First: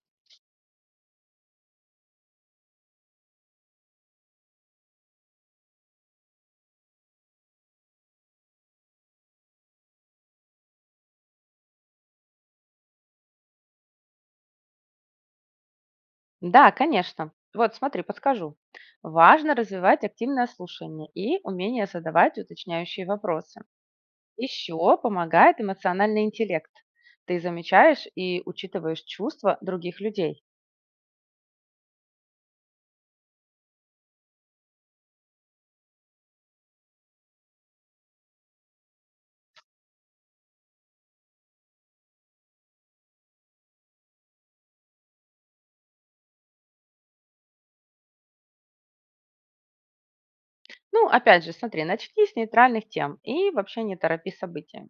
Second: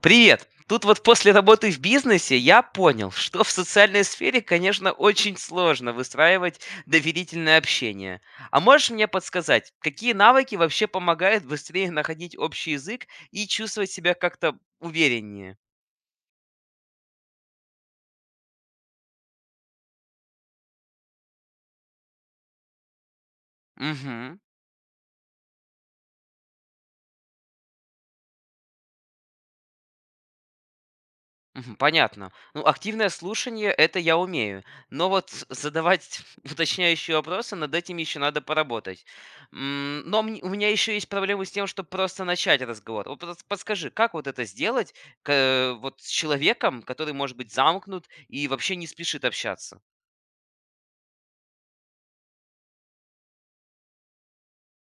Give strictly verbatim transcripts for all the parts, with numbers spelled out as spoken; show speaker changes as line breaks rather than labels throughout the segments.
Привет! Тут вот после работы в бизнесе я понял, что в социальной сфере, конечно, очень сложно выстраивать доверительное общение. А можешь мне подсказать, какие навыки вообще помогают быстрее находить общий язык и чувствовать себя как-то увереннее?
Да, конечно. Вот смотри, подскажу. Важно развивать активное слушание и умение задавать уточняющие вопросы.
Угу.
Еще помогает эмоциональный интеллект. Ты замечаешь и учитываешь чувства других людей.
Мгм. Понятно. Ну, активное слушание- это я умею. Но вот с- задавать уточняющие вопросы, над этим еще надо поработать. М, Но мне- у меня еще есть проблемы с тем, чтобы просто начать разговор. Вот подс- подскажи, как вот это сделать к- э, вот с человеком, который может быть замкнут и вообще не спешит общаться?
Ну, опять же, смотри, начни с нейтральных тем и вообще не торопи события.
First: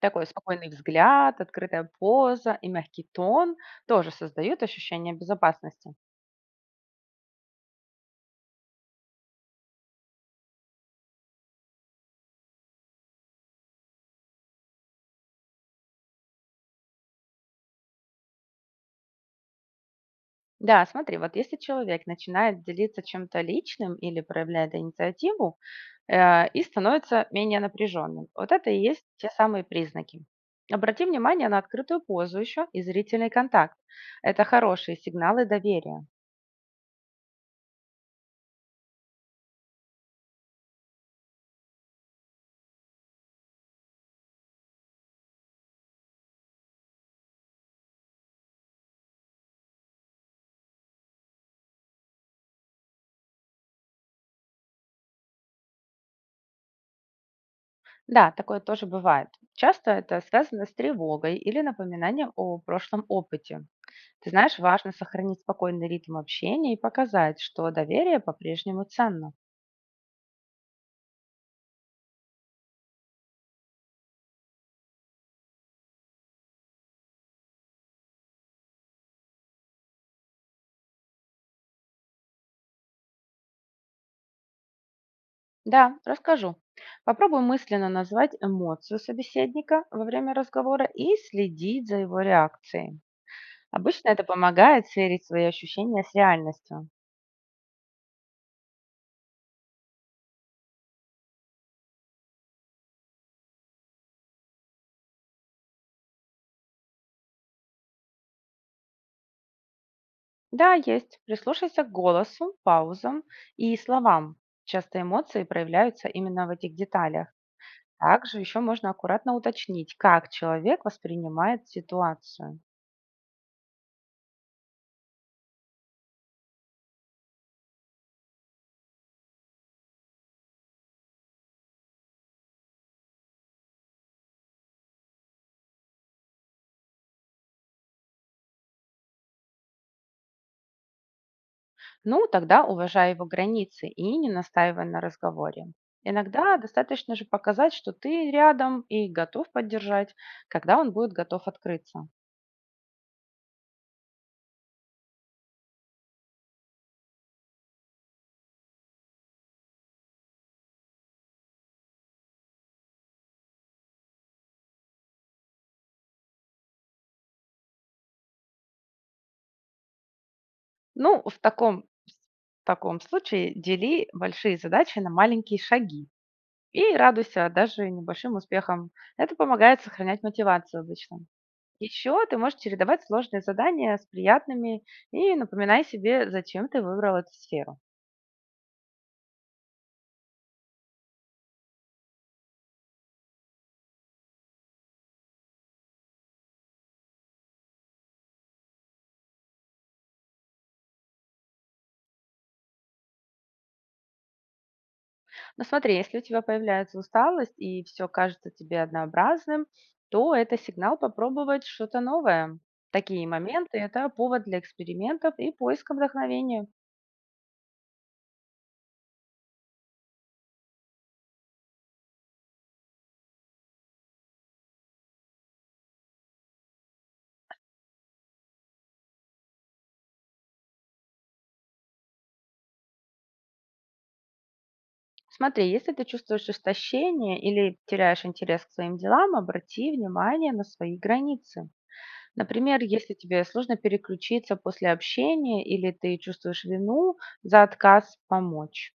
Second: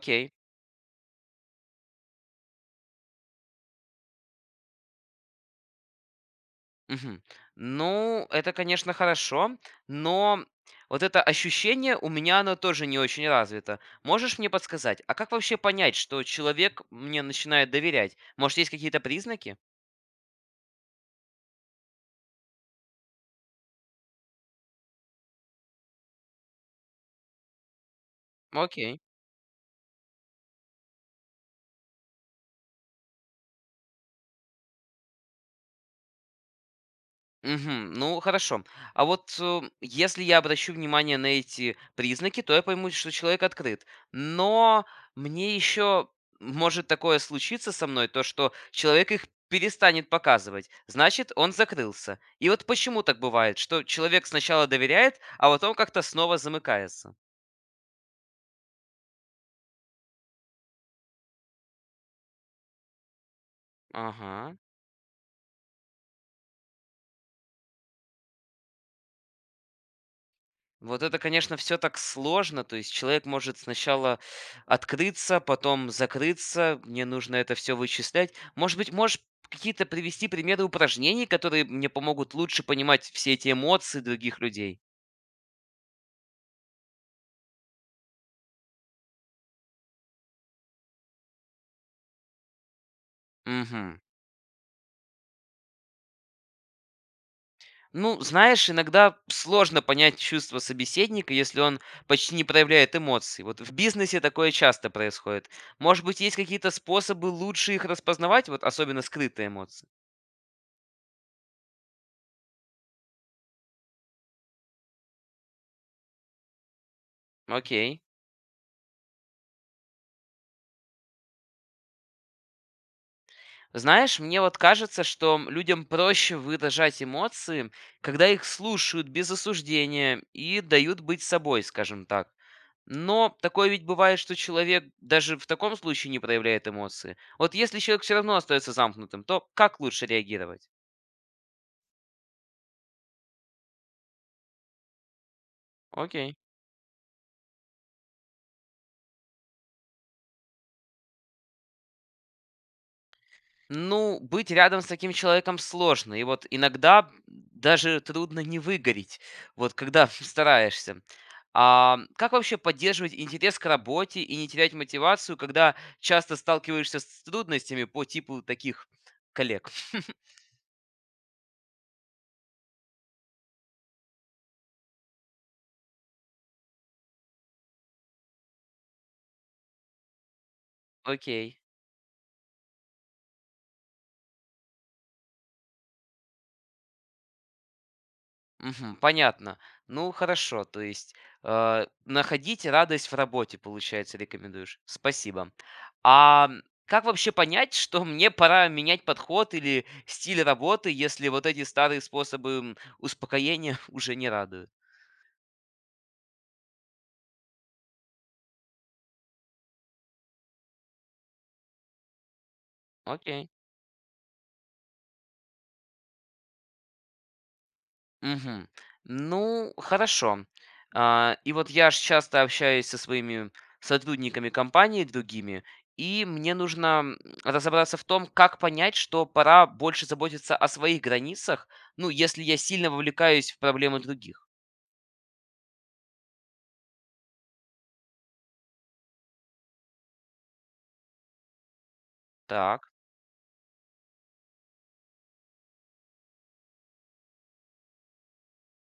Такой спокойный взгляд, открытая поза и мягкий тон тоже создают ощущение безопасности.
Мгм. Ну, это, конечно, хорошо, но вот это ощущение у меня оно тоже не очень развито. Можешь мне подсказать, а как вообще понять, что человек мне начинает доверять? Может, есть какие-то признаки?
Да, смотри, вот если человек начинает делиться чем-то личным или проявляет инициативу, э, и становится менее напряженным. Вот это и
Окей.
есть те самые признаки. Обрати внимание на открытую позу еще и зрительный контакт. Это хорошие сигналы доверия.
Мгм. Ну, хорошо. А вот э, если я обращу внимание на эти признаки, то я пойму, что человек открыт. Но мне еще может такое случиться со мной, то что человек их перестанет показывать. Значит, он закрылся. И вот почему так бывает, что человек сначала доверяет, а потом как-то снова замыкается.
Да, такое тоже бывает. Часто это связано с тревогой или напоминанием о прошлом опыте. Ты
Ага.
знаешь, важно сохранить спокойный ритм общения и показать, что доверие по-прежнему ценно.
Вот это, конечно, все так сложно. То есть человек может сначала открыться, потом закрыться. Мне нужно это все вычислять. Может быть, можешь какие-то привести примеры упражнений, которые мне помогут лучше понимать все эти эмоции других людей?
Да, расскажу. Попробуй мысленно назвать эмоцию собеседника во время разговора и следить за его реакцией.
Мгм.
Обычно это помогает сверить свои ощущения с реальностью.
Ну, знаешь, иногда сложно понять чувства собеседника, если он почти не проявляет эмоций. Вот в бизнесе такое часто происходит. Может быть, есть какие-то способы лучше их распознавать, вот особенно скрытые эмоции?
Да, есть. Прислушайся к голосу, паузам и словам. Часто эмоции проявляются именно в этих деталях.
Окей.
Также еще можно аккуратно уточнить, как человек воспринимает ситуацию.
Знаешь, мне вот кажется, что людям проще выражать эмоции, когда их слушают без осуждения и дают быть собой, скажем так. Но такое ведь бывает, что человек даже в таком случае не проявляет эмоции. Вот если человек все равно остается замкнутым, то как лучше реагировать?
Ну, тогда уважай его границы и не настаивай на разговоре.
Окей.
Иногда достаточно же показать, что ты рядом и готов поддержать, когда он будет готов открыться.
Ну, быть рядом с таким человеком сложно. И вот иногда даже трудно не выгореть, вот когда стараешься. А как вообще поддерживать интерес к работе и не терять мотивацию, когда часто сталкиваешься с трудностями по типу таких коллег?
Ну, в таком в таком случае дели большие задачи на маленькие шаги и радуйся даже небольшим успехам. Это помогает сохранять мотивацию обычно.
Окей.
Еще ты можешь чередовать сложные задания с приятными и напоминай себе, зачем ты выбрал эту сферу.
Мгм. Понятно. Ну, хорошо. То есть, э, находить радость в работе, получается, рекомендуешь. Спасибо. А м, как вообще понять, что мне пора менять подход или стиль работы, если вот эти старые способы м, успокоения уже не радуют?
Но смотри, если у тебя появляется усталость и все кажется тебе однообразным, то это сигнал попробовать что-то новое. Такие
Окей.
моменты — это повод для экспериментов и поиска вдохновения.
Мгм. Ну, хорошо. А, и вот я ж часто общаюсь со своими сотрудниками компании другими, и мне нужно м, разобраться в том, как понять, что пора больше заботиться о своих границах, ну, если я сильно вовлекаюсь в проблемы других.
Смотри, если ты чувствуешь истощение или теряешь интерес к своим делам, обрати внимание на свои границы. Например,
Так.
если тебе сложно переключиться после общения или ты чувствуешь вину за отказ помочь.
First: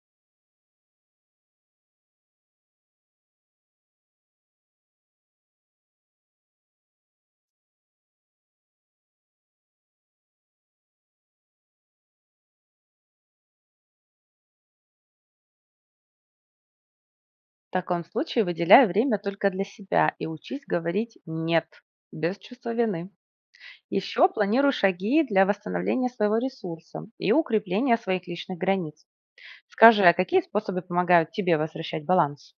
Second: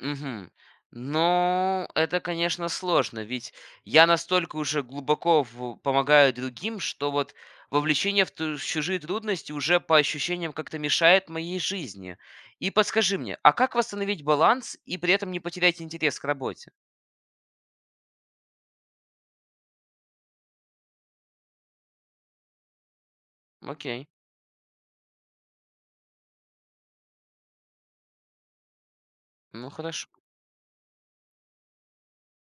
Мгм. Но это, конечно, сложно, ведь я настолько уже глубоко в- помогаю другим, что вот вовлечение в ту- в чужие трудности уже по ощущениям как-то мешает моей жизни. И подскажи мне, а как восстановить баланс и при этом не потерять интерес к работе?
В таком случае выделяй время только для себя и учись говорить «нет» без чувства вины.
Окей,
Еще планируй шаги для восстановления своего ресурса и укрепления своих личных границ.
ну
Скажи,
хорошо.
а какие способы помогают тебе возвращать баланс?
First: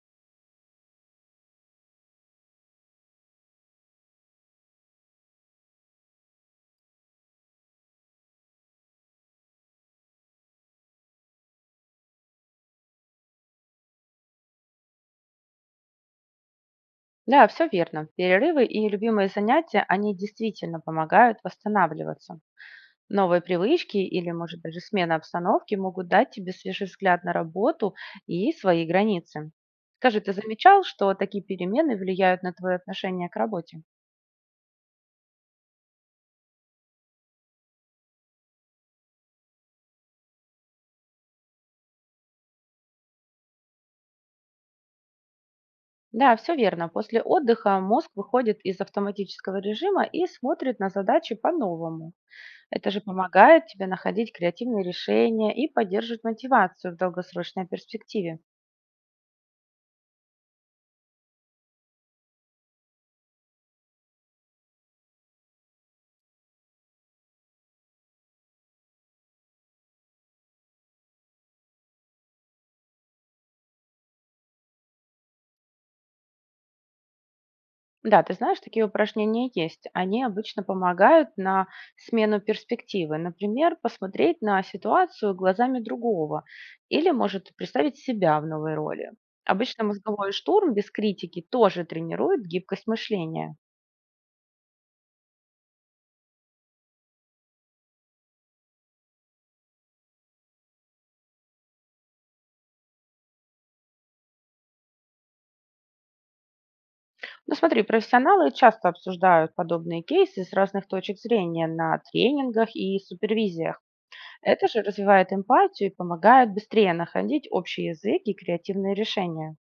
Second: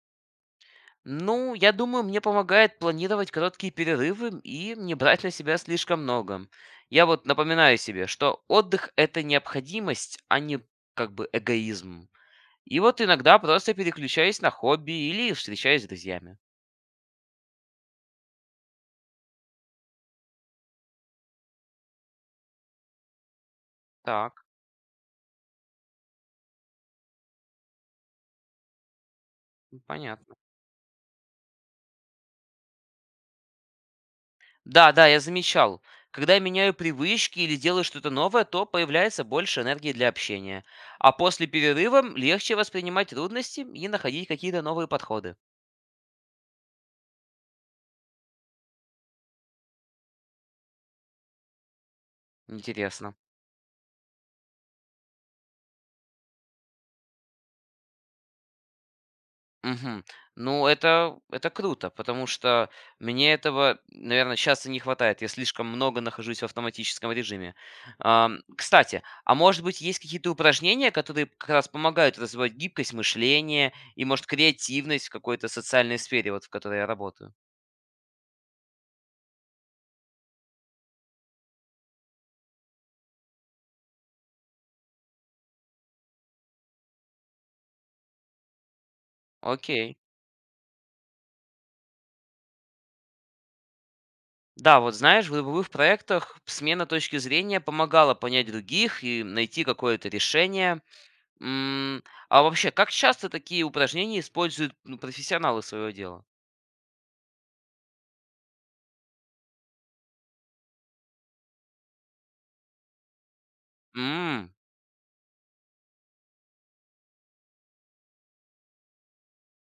Ну, я думаю, мне помогает планировать короткие перерывы и не брать на себя слишком много. Я вот напоминаю себе, что отдых— это необходимость, а не как бы эгоизм. И вот иногда просто переключаюсь на хобби или встречаюсь с друзьями.
Да, все верно. Перерывы и любимые занятия, они действительно помогают восстанавливаться. Новые привычки или,
Так,
может, даже смена обстановки могут дать тебе свежий взгляд на работу и свои границы.
ну,
Скажи, ты
понятно.
замечал, что такие перемены влияют на твое отношение к работе?
Да, да, я замечал. Когда я меняю привычки или делаю что-то новое, то появляется больше энергии для общения. А после перерыва легче воспринимать трудности и находить какие-то новые подходы.
Да, все верно. После отдыха мозг выходит из автоматического режима и смотрит на задачи по-новому. Это же
Интересно.
помогает тебе находить креативные решения и поддерживать мотивацию в долгосрочной перспективе.
Мгм. Ну, это это круто, потому что мне этого, наверное, часто не хватает. Я слишком много нахожусь в автоматическом режиме. Ам, кстати, а может быть, есть какие-то упражнения, которые как раз помогают развивать гибкость мышления и, может, креативность в какой-то социальной сфере, вот в которой я работаю?
Да, ты знаешь, такие упражнения есть. Они обычно помогают на смену перспективы. Например, посмотреть на ситуацию глазами другого или, может, представить себя в новой роли. Обычно
Окей.
мозговой штурм без критики тоже тренирует гибкость мышления.
Да, вот знаешь, в групповых проектах смена точки зрения помогала понять других и найти какое-то решение, М, а вообще, как часто такие упражнения используют, ну, профессионалы своего дела?
Но смотри, профессионалы часто обсуждают подобные кейсы с разных точек зрения на тренингах и супервизиях.
М,
Это же развивает эмпатию и помогает быстрее находить общий язык и креативные решения.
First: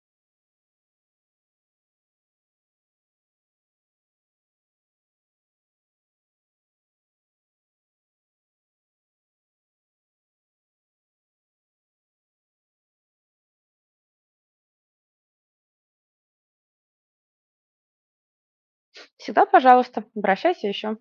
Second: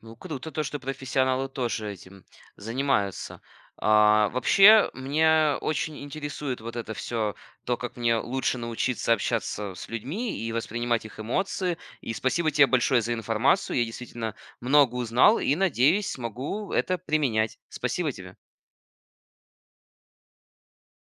ну круто то, что профессионалы тоже этим занимаются. А, вообще, меня очень интересует вот это все, то, как мне лучше научиться общаться с людьми и воспринимать их эмоции. И спасибо тебе большое за информацию. Я действительно много узнал и, надеюсь, смогу это применять. Спасибо тебе.
Всегда, пожалуйста, обращайся еще.